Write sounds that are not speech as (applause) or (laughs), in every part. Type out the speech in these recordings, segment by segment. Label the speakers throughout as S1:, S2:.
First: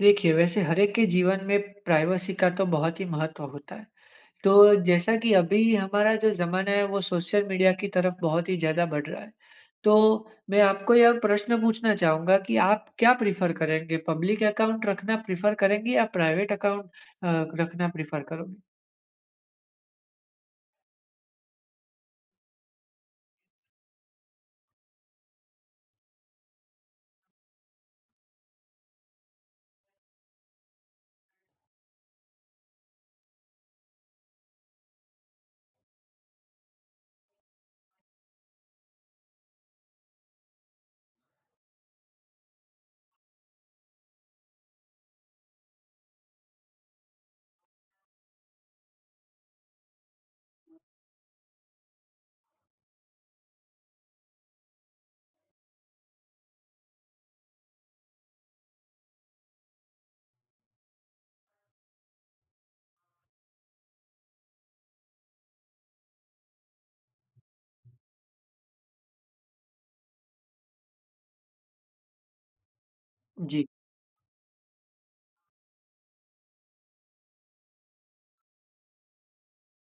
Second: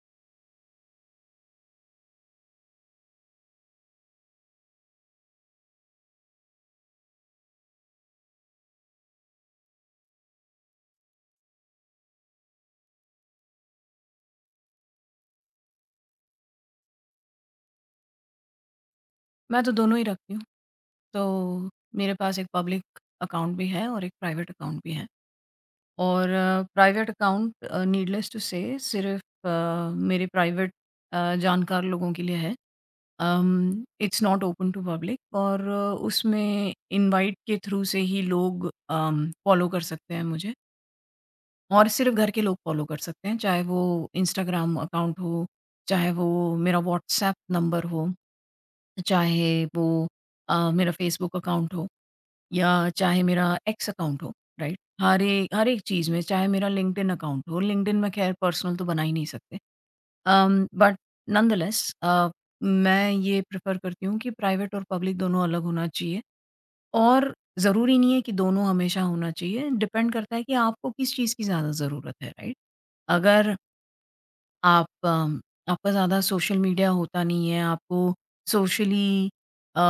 S1: देखिए, वैसे हर एक के जीवन में प्राइवेसी का तो बहुत ही महत्व होता है। तो जैसा कि अभी हमारा जो ज़माना है वो सोशल मीडिया की तरफ बहुत ही ज़्यादा बढ़ रहा है। तो मैं आपको यह प्रश्न पूछना चाहूँगा कि आप क्या प्रेफ़र करेंगे? पब्लिक अकाउंट रखना प्रेफ़र करेंगे या प्राइवेट अकाउंट अ, रखना प्रेफ़र करोगे?
S2: मैं तो दोनों ही रखती हूँ। तो मेरे पास एक पब्लिक अकाउंट भी है और एक प्राइवेट अकाउंट भी है। और प्राइवेट अकाउंट नीडलेस टू से सिर्फ़ मेरे प्राइवेट जानकार लोगों के लिए है। It's not open to public और उसमें इनवाइट के थ्रू से ही लोग फ़ॉलो कर सकते हैं मुझे और सिर्फ़ घर के लोग फ़ॉलो कर सकते हैं, चाहे वो इंस्टाग्राम अकाउंट हो, चाहे वो मेरा व्हाट्सएप नंबर हो, चाहे वो मेरा फ़ेसबुक अकाउंट हो। या चाहे मेरा एक्स अकाउंट हो, राइट? हर एक चीज़ में चाहे मेरा लिंक्डइन अकाउंट हो, लिंक्डइन में ख़ैर पर्सनल तो बना ही नहीं सकते। बट नॉनदलेस मैं ये प्रेफ़र करती हूँ कि प्राइवेट और पब्लिक दोनों अलग होना चाहिए और ज़रूरी नहीं है कि दोनों हमेशा होना चाहिए, डिपेंड करता है कि आपको किस चीज़ की ज़्यादा ज़रूरत है, राइट? अगर
S1: जी।
S2: आप आपका ज़्यादा सोशल मीडिया होता नहीं है, आपको सोशली अ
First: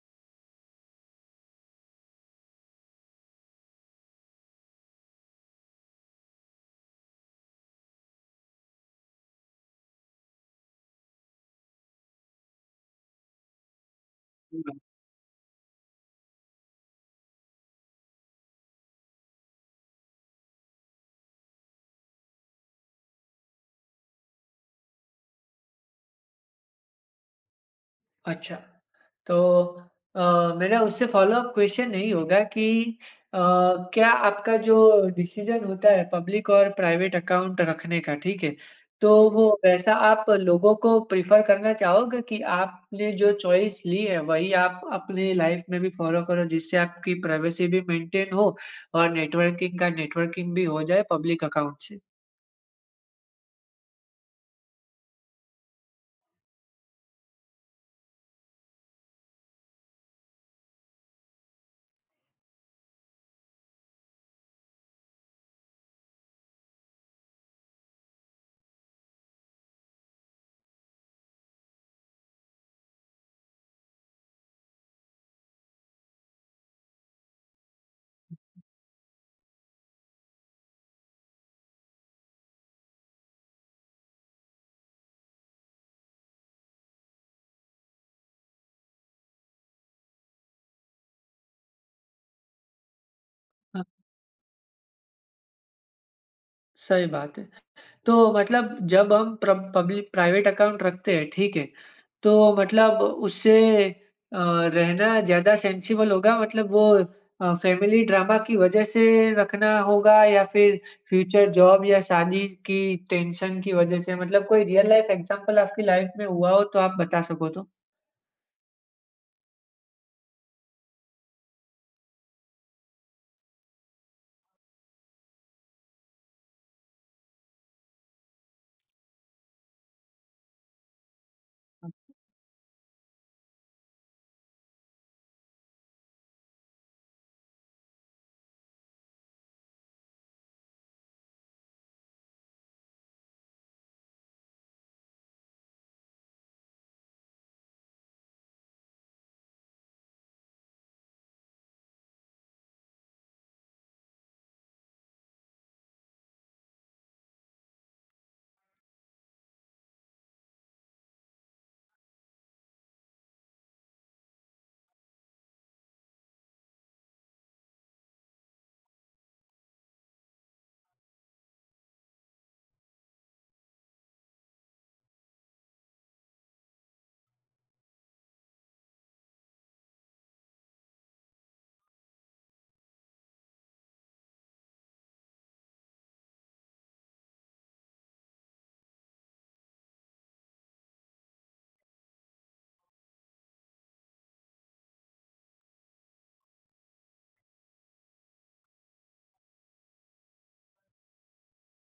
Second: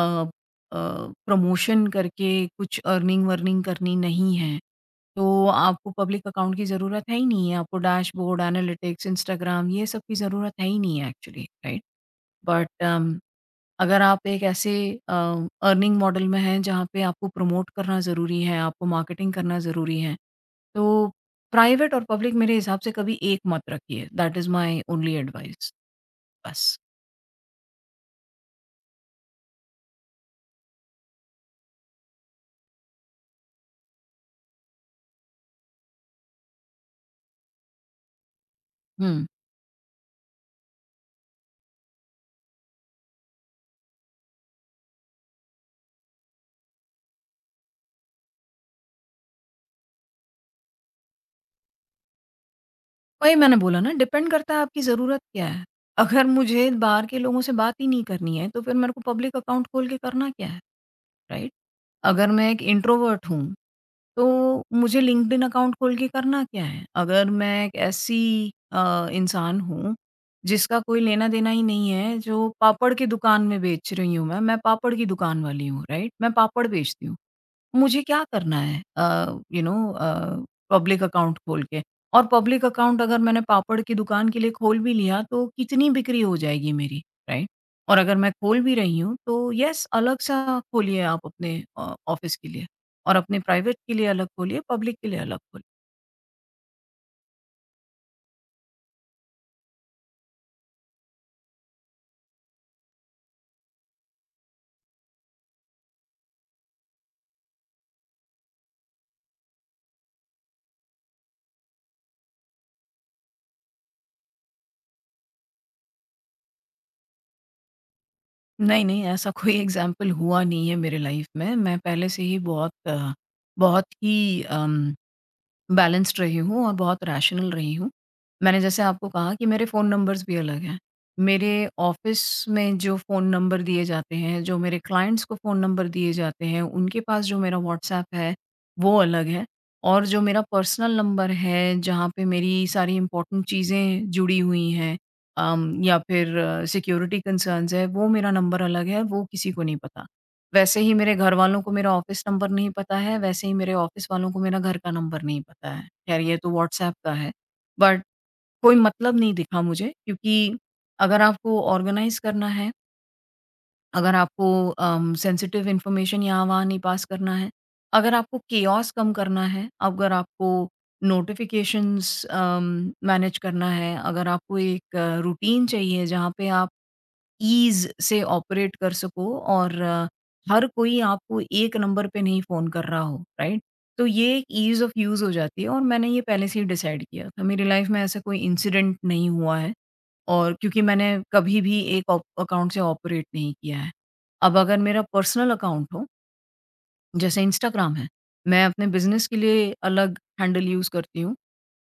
S2: अ, प्रमोशन करके कुछ अर्निंग-वर्निंग करनी नहीं है, तो आपको पब्लिक अकाउंट की ज़रूरत है ही नहीं है, आपको डैशबोर्ड, एनालिटिक्स, इंस्टाग्राम ये सब की ज़रूरत है ही नहीं है एक्चुअली, राइट? बट अगर आप एक ऐसे अर्निंग मॉडल में हैं जहाँ पे आपको प्रमोट करना ज़रूरी है, आपको मार्केटिंग करना ज़रूरी है, तो प्राइवेट और पब्लिक मेरे हिसाब से कभी एक मत रखिए। That is my only advice बस।
S1: अच्छा, तो अ, मेरा उससे फ़ॉलो-अप क्वेश्चन यही होगा कि अ, क्या आपका जो डिसीज़न होता है पब्लिक और प्राइवेट अकाउंट रखने का, ठीक है?
S2: हुँ,
S1: तो वो वैसा आप लोगों को प्रेफ़र करना चाहोगे कि आपने जो चॉइस ली है, वही आप अपनी लाइफ़ में भी फ़ॉलो करो, जिससे आपकी प्राइवेसी भी मेंटेन हो और नेटवर्किंग भी हो जाए पब्लिक अकाउंट से?
S2: वही मैंने बोला ना डिपेंड करता है आपकी ज़रूरत क्या है। अगर मुझे बाहर के लोगों से बात ही नहीं करनी है, तो फिर मेरे को पब्लिक अकाउंट खोल के करना क्या है, राइट? अगर मैं एक इंट्रोवर्ट हूँ तो मुझे लिंक्डइन अकाउंट खोल के करना क्या है? अगर मैं एक ऐसी इंसान हूँ, जिसका कोई लेना-देना ही नहीं है, जो पापड़ की दुकान में बेच रही हूँ मैं पापड़ की दुकान वाली हूँ, राइट? मैं पापड़ बेचती हूँ। मुझे क्या करना है पब्लिक अकाउंट खोल के? और पब्लिक अकाउंट अगर मैंने पापड़ की दुकान के लिए खोल भी लिया तो कितनी बिक्री हो जाएगी मेरी, राइट? और अगर मैं खोल भी रही हूँ तो येस अलग-सा खोलिए आप अपने ऑफ़िस के लिए और अपने प्राइवेट
S1: हाँ,
S2: के लिए अलग खोलिए, पब्लिक के लिए अलग खोलिए।
S1: सही बात है। तो मतलब जब हम प्र पब्लिक प्राइवेट अकाउंट रखते हैं, ठीक है? तो मतलब उससे अ, रहना ज़्यादा सेंसिबल होगा मतलब वो फैमिली ड्रामा की वजह से रखना होगा या फिर फ्यूचर जॉब या शादी की टेंशन की वजह से? मतलब कोई रियल लाइफ एग्ज़ाम्पल आपकी लाइफ में हुआ हो तो आप बता सको तो?
S2: नहीं, ऐसा (laughs) कोई एग्ज़ाम्पल हुआ नहीं है मेरे लाइफ़ में। मैं पहले से ही बहुत बहुत ही अम बैलेंस्ड रही हूँ और बहुत रैशनल रही हूँ। मैंने जैसे आपको कहा कि मेरे फ़ोन नंबर्स भी अलग हैं। मेरे ऑफ़िस में जो फ़ोन नंबर दिए जाते हैं, जो मेरे क्लाइंट्स को फ़ोन नंबर दिए जाते हैं, उनके पास जो मेरा व्हाट्सएप है, वो अलग है और जो मेरा पर्सनल नंबर है, जहाँ पे मेरी सारी इम्पोर्टेंट चीज़ें जुड़ी हुई हैं या फिर सिक्योरिटी कंसर्न्स है, वो मेरा नंबर अलग है, वो किसी को नहीं पता। वैसे ही मेरे घरवालों को मेरा ऑफ़िस नंबर नहीं पता है, वैसे ही मेरे ऑफ़िस वालों को मेरा घर का नंबर नहीं पता है। ख़ैर ये तो व्हाट्सएप का है, बट कोई मतलब नहीं दिखा मुझे क्योंकि अगर आपको ऑर्गनाइज़ करना है, अगर आपको सेंसिटिव इन्फॉर्मेशन यहाँ-वहाँ नहीं पास करना है, अगर आपको केओस कम करना है, अगर आपको नोटिफ़िकेशंस मैनेज करना है, अगर आपको एक रूटीन चाहिए जहाँ पे आप ईज़ से ऑपरेट कर सको और हर कोई आपको एक नंबर पे नहीं फ़ोन कर रहा हो, राइट? तो ये एक ईज़ ऑफ़ यूज़ हो जाती है और मैंने ये पहले से ही डिसाइड किया था। मेरी लाइफ़ में ऐसा कोई इंसिडेंट नहीं हुआ है और क्योंकि मैंने कभी भी एक ऑप अकाउंट से ऑपरेट नहीं किया है। अब अगर मेरा पर्सनल अकाउंट हो जैसे इंस्टाग्राम है, मैं अपने बिज़नेस के लिए अलग हैंडल यूज़ करती हूँ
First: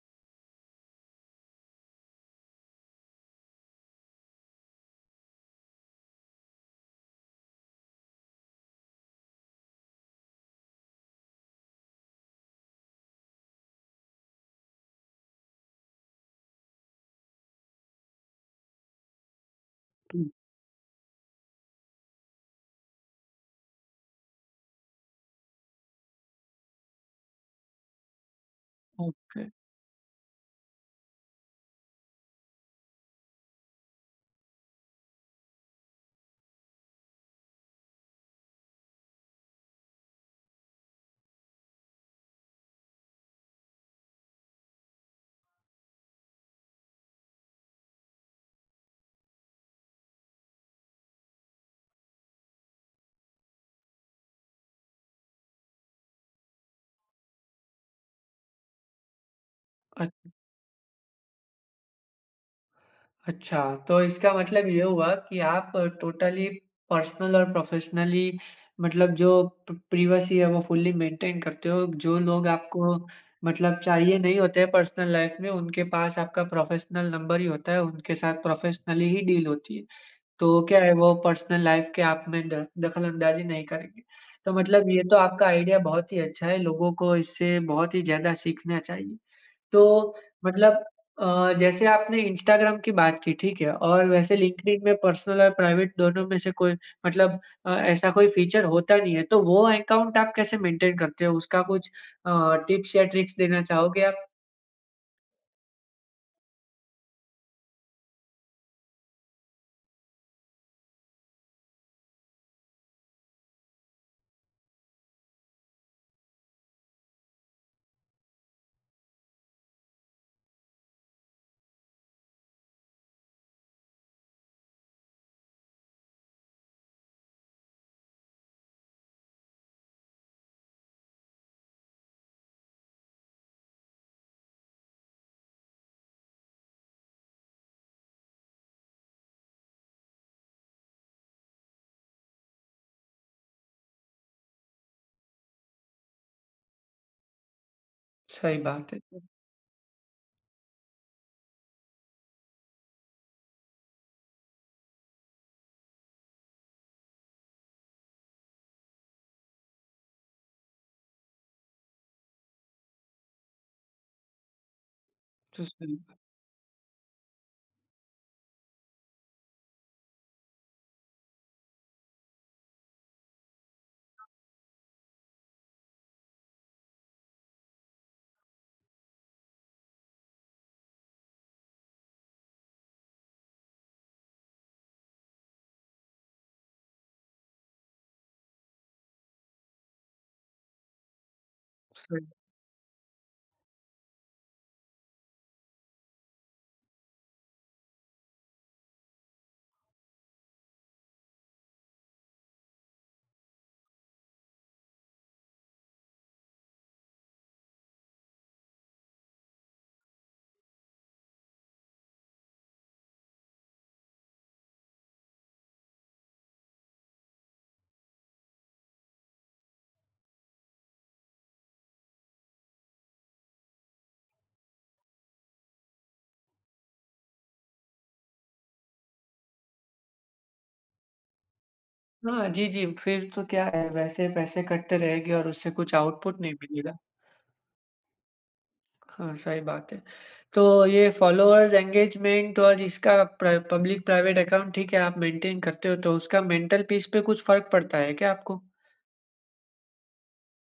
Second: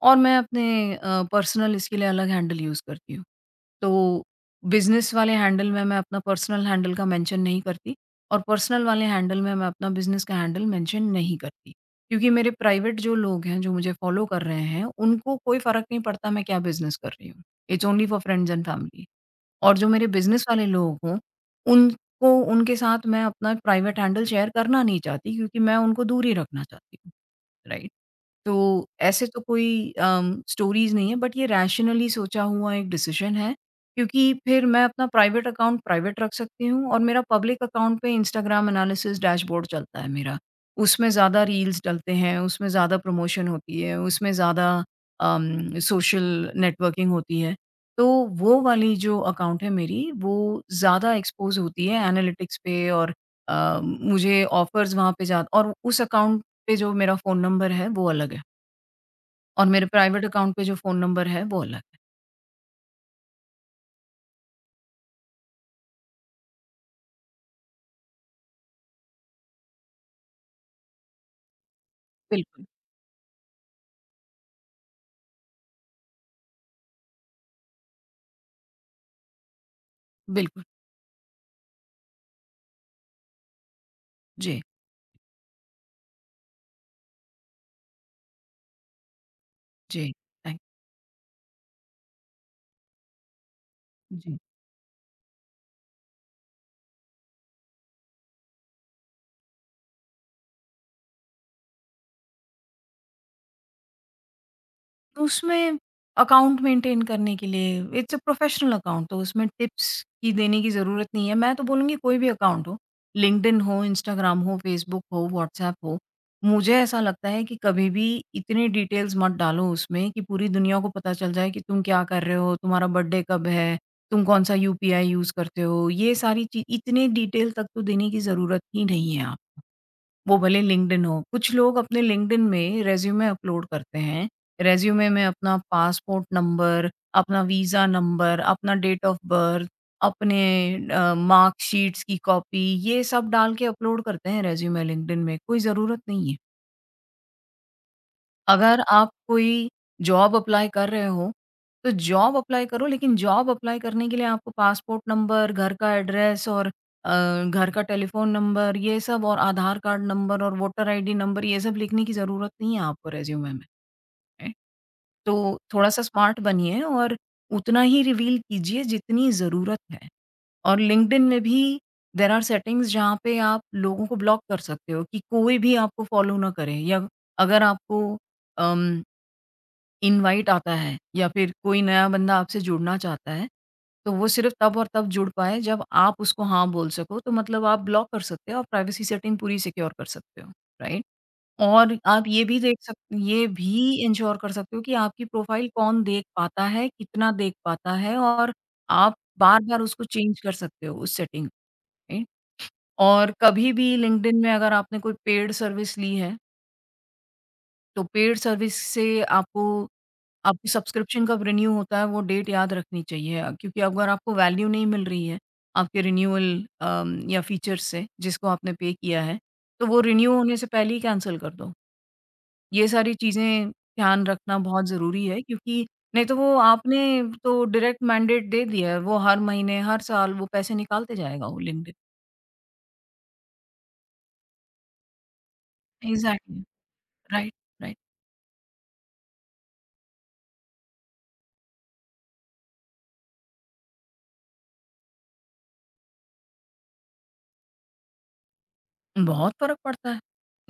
S2: और मैं अपने पर्सनल इसके लिए अलग हैंडल यूज़ करती हूँ। तो बिज़नेस वाले हैंडल में मैं अपना पर्सनल हैंडल का मेंशन नहीं करती और पर्सनल वाले हैंडल में मैं अपना बिज़नेस का हैंडल मेंशन नहीं करती। क्योंकि मेरे प्राइवेट जो लोग हैं, जो मुझे फ़ॉलो कर रहे हैं, उनको कोई फ़र्क नहीं पड़ता मैं क्या बिज़नेस कर रही हूँ। It's only for friends and family. और जो मेरे
S1: ओके,
S2: बिज़नेस वाले लोग हों, उनको उनके साथ मैं अपना प्राइवेट हैंडल शेयर करना नहीं चाहती क्योंकि मैं उनको दूर ही रखना चाहती हूँ। राइट। तो ऐसे तो
S1: ओके।
S2: कोई स्टोरीज़ नहीं है बट ये रैशनली सोचा हुआ एक डिसीजन है, क्योंकि फिर मैं अपना प्राइवेट अकाउंट प्राइवेट रख सकती हूँ और मेरा पब्लिक अकाउंट पे इंस्टाग्राम एनालिसिस डैशबोर्ड चलता है मेरा। उसमें ज़्यादा रील्स डलते हैं, उसमें ज़्यादा प्रमोशन होती है, उसमें ज़्यादा सोशल नेटवर्किंग होती है। तो वो वाली जो अकाउंट है मेरी, वो ज़्यादा एक्सपोज़ होती है एनालिटिक्स पे और मुझे ऑफ़र्स वहाँ पे जा और उस अकाउंट पे जो मेरा फ़ोन नंबर है वो अलग है और मेरे
S1: अ
S2: प्राइवेट अकाउंट पे जो फ़ोन नंबर है वो अलग है।
S1: अच्छा, तो इसका मतलब ये हुआ कि आप टोटली पर्सनल और प्रोफ़ेशनली मतलब जो प प्राइवेसी है वो फुल्ली मेंटेन करते हो। जो लोग
S2: बिल्कुल,
S1: आपको मतलब चाहिए नहीं होते हैं पर्सनल लाइफ़ में, उनके पास आपका प्रोफ़ेशनल नंबर ही होता है, उनके साथ प्रोफ़ेशनली ही डील होती है। तो
S2: बिल्कुल।
S1: क्या है वो पर्सनल लाइफ़ के आप में द दखल-अंदाज़ी नहीं करेंगे। तो
S2: जी,
S1: मतलब ये तो आपका आइडिया बहुत ही अच्छा है, लोगों को इससे बहुत ही ज़्यादा सीखना चाहिए।
S2: जी,
S1: तो
S2: थैंक
S1: मतलब जैसे आपने इंस्टाग्राम की बात की, ठीक है? और वैसे
S2: जी।
S1: लिंक्डइन में पर्सनल और प्राइवेट दोनों में से कोई मतलब ऐसा कोई फ़ीचर होता नहीं है, तो वो अकाउंट आप कैसे मेंटेन करते हो? उसका कुछ टिप्स या ट्रिक्स देना चाहोगे आप?
S2: तो उसमें अकाउंट मेंटेन करने के लिए इट्स अ प्रोफेशनल अकाउंट तो उसमें टिप्स की देने की ज़रूरत नहीं है। मैं तो बोलूँगी कोई भी अकाउंट हो, लिंक्डइन हो, इंस्टाग्राम हो, फेसबुक हो, व्हाट्सएप हो, मुझे ऐसा लगता है कि कभी भी इतनी डिटेल्स मत डालो उसमें कि पूरी दुनिया को पता चल जाए कि तुम क्या कर रहे हो, तुम्हारा बर्थडे कब है, तुम कौन-सा यूपीआई यूज़ करते हो। ये सारी ची इतने डिटेल तक तो देने की ज़रूरत ही नहीं है आप। वो भले लिंक्डइन हो। कुछ लोग अपने लिंक्डइन में रिज़्यूमे अपलोड करते हैं। रिज़्यूमे में अपना पासपोर्ट नंबर, अपना वीज़ा नंबर, अपना डेट ऑफ़ बर्थ, अपने मार्कशीट्स की कॉपी ये सब डाल के अपलोड करते हैं रिज़्यूमे लिंक्डइन में, कोई ज़रूरत नहीं है।
S1: सही
S2: अगर
S1: बात है।
S2: आप कोई जॉब अप्लाई कर रहे हो तो जॉब अप्लाई करो लेकिन जॉब अप्लाई करने के लिए आपको पासपोर्ट नंबर, घर का एड्रेस और अ, घर का टेलीफ़ोन नंबर ये सब और आधार कार्ड नंबर और वोटर आईडी नंबर ये सब लिखने की ज़रूरत नहीं है आपको रिज़्यूमे में। राइट? तो
S1: तो सही
S2: थोड़ा-सा
S1: बात
S2: स्मार्ट बनिए और उतना ही रिवील कीजिए जितनी ज़रूरत है। और लिंक्डइन में भी देयर आर सेटिंग्स जहाँ पे आप लोगों को ब्लॉक कर सकते हो कि कोई भी आपको फ़ॉलो ना करे या अगर आपको अम इनवाइट आता है या फिर कोई नया बंदा आपसे जुड़ना चाहता है, तो वो सिर्फ़ तब और तब जुड़ पाए जब आप उसको हाँ बोल सको, तो मतलब आप ब्लॉक कर सकते हो और प्राइवेसी सेटिंग पूरी सिक्योर कर सकते हो, राइट? और आप
S1: सही
S2: ये भी देख सक ये भी एन्श्योर कर सकते हो कि आपकी प्रोफ़ाइल कौन देख पाता है, कितना देख पाता है और आप बार-बार उसको चेंज कर सकते हो उस सेटिंग, राइट? और कभी भी लिंक्डइन में अगर आपने कोई पेड सर्विस ली है तो पेड सर्विस से आपको आपकी सब्सक्रिप्शन कब रिन्यू होता है वो डेट याद रखनी चाहिए क्योंकि अगर आपको वैल्यू नहीं मिल रही है आपके रिन्यूअल या फीचर्स से जिसको आपने पे किया है तो वो रिन्यू होने से पहले ही कैंसिल कर दो। ये सारी चीज़ें ध्यान रखना बहुत ज़रूरी है क्योंकि नहीं तो वो आपने तो डायरेक्ट मैंडेट दे दिया है, वो हर महीने, हर साल वो पैसे निकालते जाएगा वो लिंक्डइन।
S1: हाँ, जी, जी, फिर तो क्या है, वैसे पैसे कटते रहेंगे और उससे कुछ आउटपुट नहीं
S2: एग्ज़ैक्टली,
S1: मिलेगा।
S2: Right, right.
S1: हाँ, सही बात है। तो ये फ़ॉलोअर्स, एंगेजमेंट और इसका प्र पब्लिक प्राइवेट अकाउंट ठीक है आप मेंटेन करते हो, तो उसका मेंटल पीस पे कुछ फ़र्क पड़ता है क्या आपको?
S2: बहुत फ़र्क पड़ता है।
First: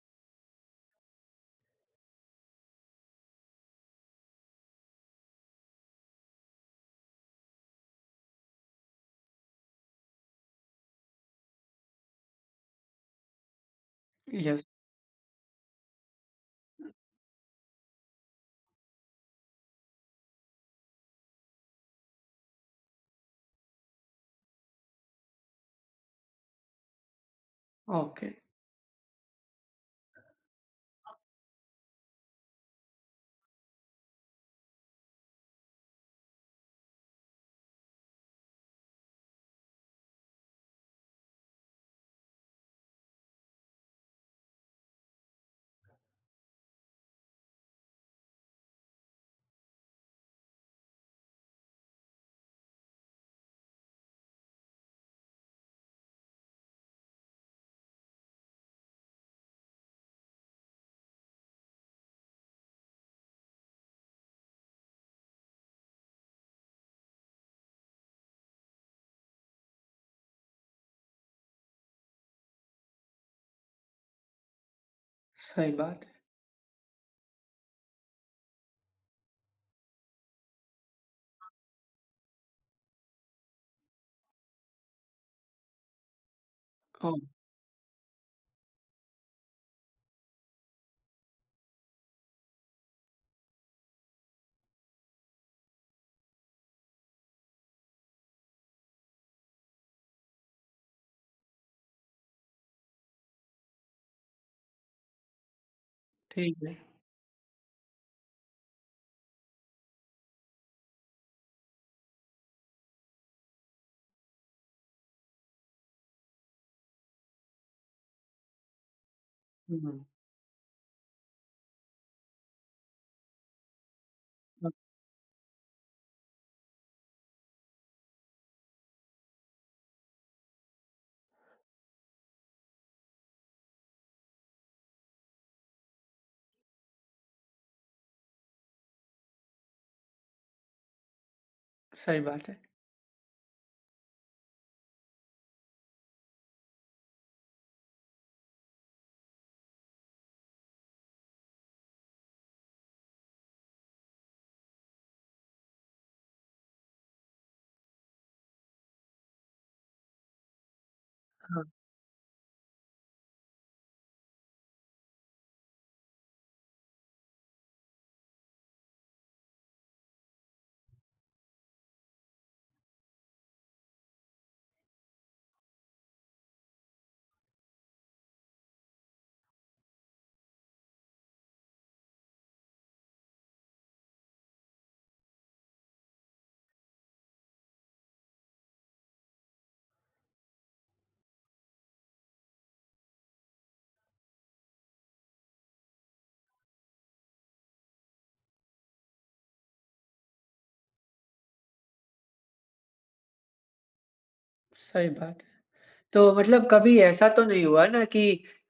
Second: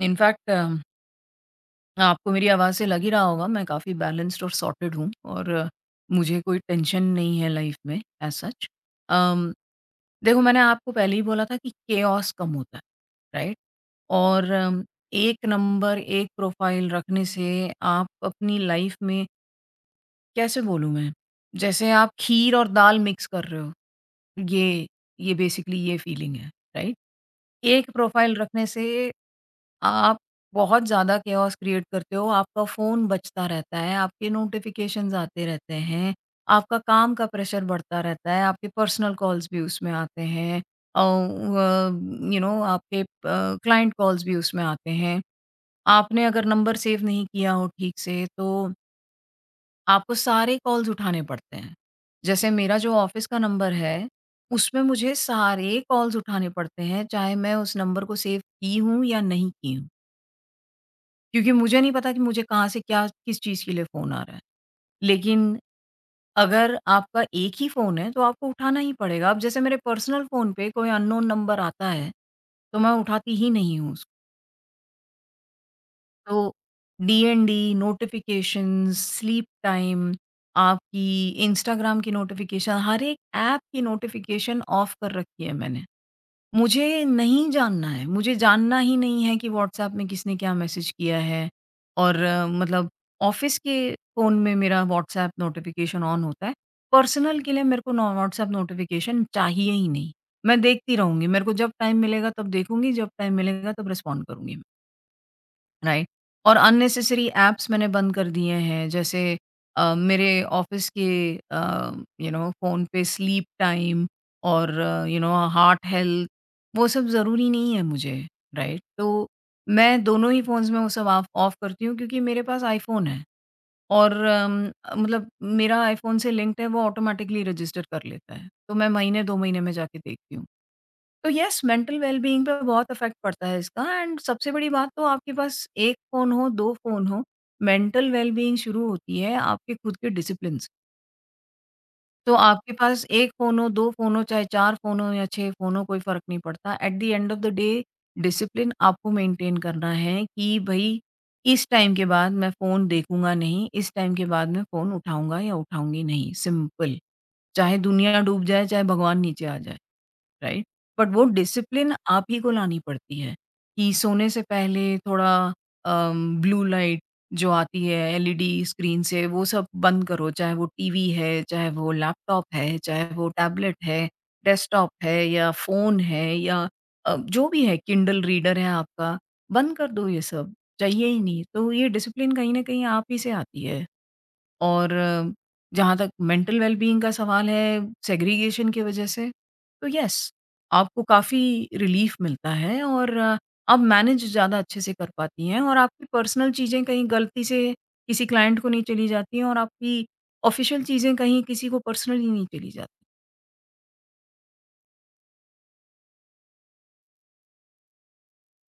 S2: इनफैक्ट आपको मेरी आवाज़ से लग ही रहा होगा मैं काफ़ी बैलेंस्ड और सॉर्टेड हूँ और मुझे कोई टेंशन नहीं है लाइफ में एज़ सच। अम, देखो मैंने आपको पहले ही बोला था कि केओस कम होता है, राइट? और
S1: यस।
S2: एक नंबर, एक प्रोफ़ाइल रखने से आप अपनी लाइफ में कैसे बोलूँ मैं? जैसे आप खीर और दाल मिक्स कर रहे हो, ये ये बेसिकली ये फीलिंग है, राइट? एक
S1: ओके,
S2: प्रोफ़ाइल रखने से आप बहुत ज़्यादा केओस क्रिएट करते हो, आपका फ़ोन बजता रहता है, आपके नोटिफ़िकेशंस आते रहते हैं, आपका काम का प्रेशर बढ़ता रहता है, आपके पर्सनल कॉल्स भी उसमें आते हैं औ अ, यू नो आपके क्लाइंट कॉल्स भी उसमें आते हैं। आपने अगर नंबर सेव नहीं किया हो ठीक से, तो आपको सारे कॉल्स उठाने पड़ते हैं। जैसे मेरा जो ऑफ़िस का नंबर है, उसमें मुझे सारे कॉल्स उठाने पड़ते हैं, चाहे मैं उस नंबर को सेव की हूँ या नहीं की हूँ। क्योंकि मुझे नहीं पता कि मुझे कहाँ से क्या किस चीज़ के लिए फ़ोन आ रहा है। लेकिन अगर आपका एक ही फ़ोन है, तो आपको उठाना ही पड़ेगा। अब जैसे मेरे पर्सनल फ़ोन पे कोई अननोन नंबर आता है, तो मैं उठाती ही नहीं हूँ उसको।
S1: सही बात है।
S2: तो डीएनडी, नोटिफ़िकेशंस, स्लीप टाइम, आपकी इंस्टाग्राम की नोटिफ़िकेशन, हर एक ऐप की नोटिफ़िकेशन ऑफ कर रखी है मैंने। मुझे
S1: ओह!
S2: नहीं जानना है, मुझे जानना ही नहीं है कि व्हाट्सऐप में किसने क्या मैसेज किया है और मतलब ऑफ़िस के फ़ोन में मेरा व्हाट्सऐप नोटिफ़िकेशन ऑन होता है। पर्सनल के लिए मेरे को नो व्हाट्सऐप नोटिफ़िकेशन चाहिए ही नहीं। मैं देखती रहूँगी, मेरे को जब टाइम मिलेगा तब देखूँगी, जब टाइम मिलेगा तब रिस्पॉन्ड करूँगी मैं। राइट। और
S1: ठीक है।
S2: अननेसेसरी ऐप्स मैंने बंद कर दिए हैं जैसे मेरे ऑफिस के यू नो फ़ोन पे स्लीप टाइम और यू नो हार्ट हेल्थ, वो सब ज़रूरी नहीं है मुझे। राइट, तो
S1: हुँ,
S2: मैं
S1: हुँ।
S2: दोनों ही फ़ोन्स में वो सब ऑफ ऑफ करती हूँ क्योंकि मेरे पास आईफ़ोन है और मतलब मेरा आईफ़ोन से लिंक्ड है, वो ऑटोमेटिकली रजिस्टर कर लेता है तो मैं महीने 2 महीने में जाके देखती हूँ। तो येस, मेंटल वेलबीइंग पे बहुत इफेक्ट पड़ता है इसका। एंड सबसे बड़ी बात, तो आपके पास एक फ़ोन हो, 2 फ़ोन हो, मेंटल वेलबीइंग शुरू होती है आपके खुद के डिसिप्लिन से।
S1: सही
S2: तो
S1: बात है।
S2: आपके पास 1 फ़ोन हो, 2 फ़ोन हो, चाहे 4 फ़ोन हो या 6 फ़ोन हो, कोई फ़र्क नहीं पड़ता। At the end of the day discipline आपको मेंटेन करना है कि भई इस टाइम के बाद मैं फ़ोन देखूँगा नहीं, इस टाइम के बाद मैं फ़ोन उठाऊँगा या उठाऊँगी नहीं, सिंपल। चाहे दुनिया डूब जाए, चाहे भगवान नीचे आ जाए। राइट? बट वो
S1: हाँ,
S2: डिसिप्लिन आप ही को लानी पड़ती है, कि सोने से पहले थोड़ा ब्लू लाइट जो आती है एलईडी स्क्रीन से वो सब बंद करो, चाहे वो टीवी है, चाहे वो लैपटॉप है, चाहे वो टैबलेट है, डेस्कटॉप है या फ़ोन है या जो भी है किंडल रीडर है आपका, बंद कर दो ये सब, चाहिए ही नहीं। तो ये डिसिप्लिन कहीं न कहीं आप ही से आती है। और जहाँ तक मेंटल वेलबीइंग का सवाल है सेग्रीगेशन की वजह से, तो येस, आपको काफ़ी रिलीफ़ मिलता है और आप मैनेज ज़्यादा अच्छे से कर पाती हैं और आपकी पर्सनल चीज़ें कहीं गलती से किसी क्लाइंट को नहीं चली जाती हैं और आपकी ऑफ़िशियल चीज़ें कहीं किसी को पर्सनली नहीं चली जाती।
S1: सही बात है। तो मतलब कभी ऐसा तो नहीं हुआ ना कि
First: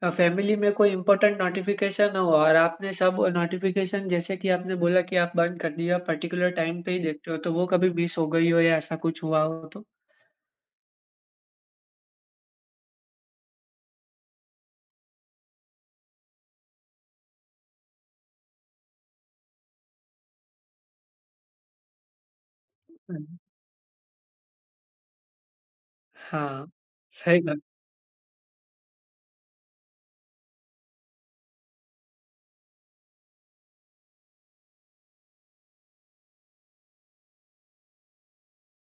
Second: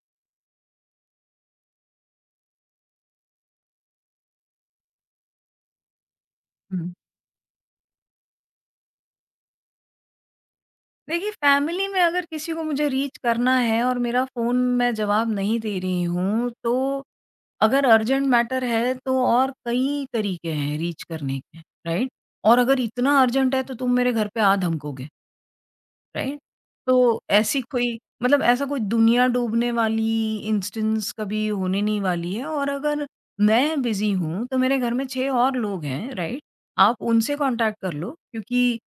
S1: फैमिली में कोई इम्पोर्टेंट नोटिफ़िकेशन हो और आपने सब नोटिफ़िकेशन जैसे कि आपने बोला कि आप बंद कर दिया, पर्टिकुलर टाइम पे
S2: हुँ।
S1: ही देखते हो, तो वो कभी मिस हो गई हो या ऐसा कुछ हुआ हो तो?
S2: देखिए, फ़ैमिली में अगर किसी को मुझे रीच करना है और मेरा फ़ोन मैं जवाब नहीं दे रही हूँ, तो अगर अर्जेंट मैटर है तो और कई तरीके हैं रीच करने के, राइट? और अगर
S1: हुँ।
S2: इतना अर्जेंट है तो तुम मेरे घर पे आ धमकोगे। राइट?
S1: हाँ,
S2: तो
S1: सही बात
S2: ऐसी कोई मतलब ऐसा कोई दुनिया डूबने वाली इंस्टेंस कभी होने नहीं वाली है, और अगर मैं बिज़ी हूँ, तो मेरे घर में 6 और लोग हैं, राइट? आप उनसे कॉन्टैक्ट कर लो क्योंकि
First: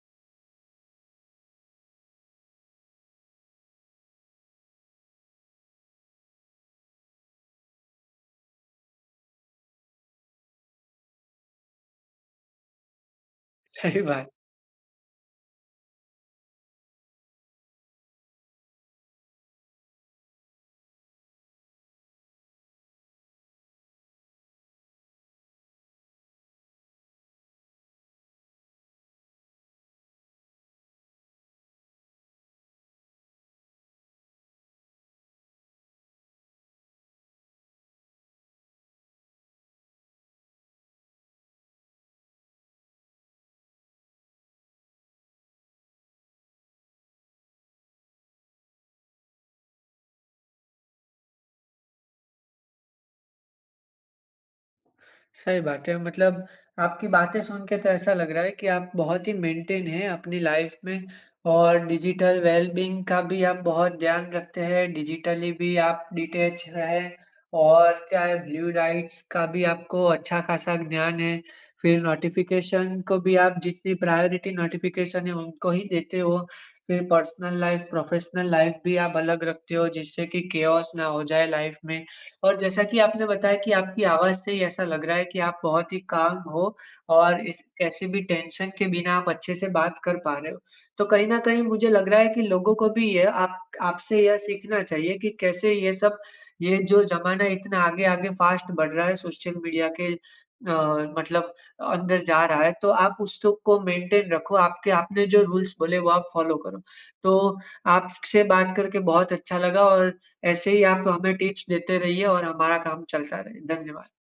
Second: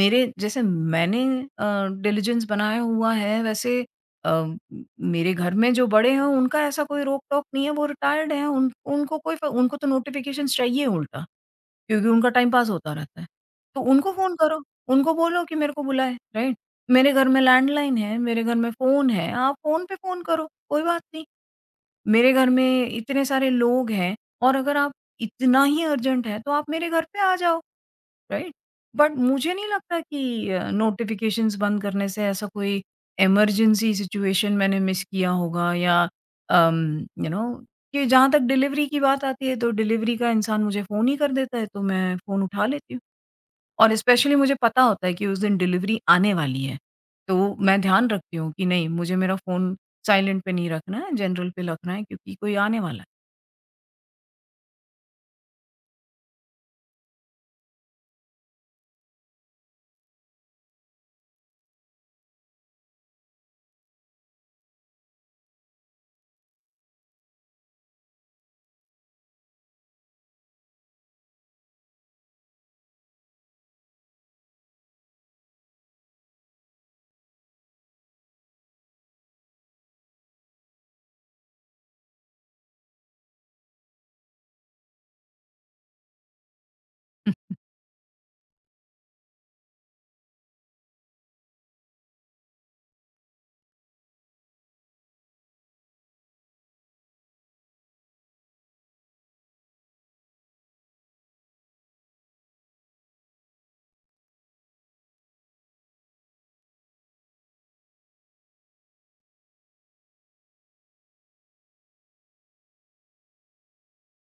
S2: मेरे जैसे मैंने डिलिजेंस बनाया हुआ है, वैसे अ, म मेरे घर में जो बड़े हैं उनका ऐसा कोई रोक-टोक नहीं है, वो रिटायर्ड हैं, उन उनको कोई फ उनको तो नोटिफ़िकेशंस चाहिए उल्टा। क्योंकि उनका टाइम पास होता रहता है। तो
S1: सही
S2: उनको
S1: बात
S2: फ़ोन करो, उनको बोलो कि मेरे को बुलाएँ, राइट? मेरे घर में लैंडलाइन है, मेरे घर में फ़ोन है, आप फ़ोन पे फ़ोन करो, कोई बात नहीं। मेरे घर में इतने सारे लोग हैं और अगर आप इतना ही अर्जेंट है, तो आप मेरे घर पे आ जाओ। राइट? बट मुझे नहीं लगता कि नोटिफ़िकेशंस बंद करने से ऐसा कोई इमरजेंसी सिचुएशन मैंने मिस किया होगा या यू नो। कि जहाँ तक डिलीवरी की बात आती है तो डिलीवरी का इंसान मुझे फ़ोन ही कर देता है तो मैं फ़ोन उठा लेती हूँ और स्पेशली मुझे पता होता है कि उस दिन डिलीवरी आने वाली है। तो मैं ध्यान रखती हूँ कि नहीं मुझे मेरा फ़ोन साइलेंट पे नहीं रखना है, जनरल पे रखना है क्योंकि कोई आने वाला है।
S1: सही बात है। मतलब आपकी बातें सुन के तो ऐसा लग रहा है कि आप बहुत ही मेंटेन हैं अपनी लाइफ में और डिजिटल वेल-बीइंग का भी आप बहुत ध्यान रखते हैं, डिजिटली भी आप डिटैच हैं और क्या है ब्लू लाइट्स का भी आपको अच्छा खासा ज्ञान है। फिर नोटिफ़िकेशन को भी आप जितनी प्रायोरिटी नोटिफ़िकेशन है उनको ही देते हो। फिर पर्सनल लाइफ़, प्रोफ़ेशनल लाइफ़ भी आप अलग रखते हो जिससे कि केओस ना हो जाए लाइफ़ में। और जैसा कि आपने बताया कि आपकी आवाज़ से ही ऐसा लग रहा है कि आप बहुत ही काम हो और इस कैसे भी टेंशन के बिना आप अच्छे से बात कर पा रहे हो। तो कहीं न कहीं मुझे लग रहा है कि लोगों को भी ये आप आपसे यह सीखना चाहिए कि कैसे ये सब ये जो ज़माना इतना आगे-आगे फ़ास्ट बढ़ रहा है सोशल मीडिया के अ, मतलब अंदर जा रहा है, तो आप उस तो को मेंटेन रखो। आपके आपने जो रूल्स बोले वो आप फ़ॉलो करो। तो आपसे बात करके बहुत अच्छा लगा और ऐसे ही आप हमें टिप्स देते रहिए और हमारा काम चलता रहे। धन्यवाद।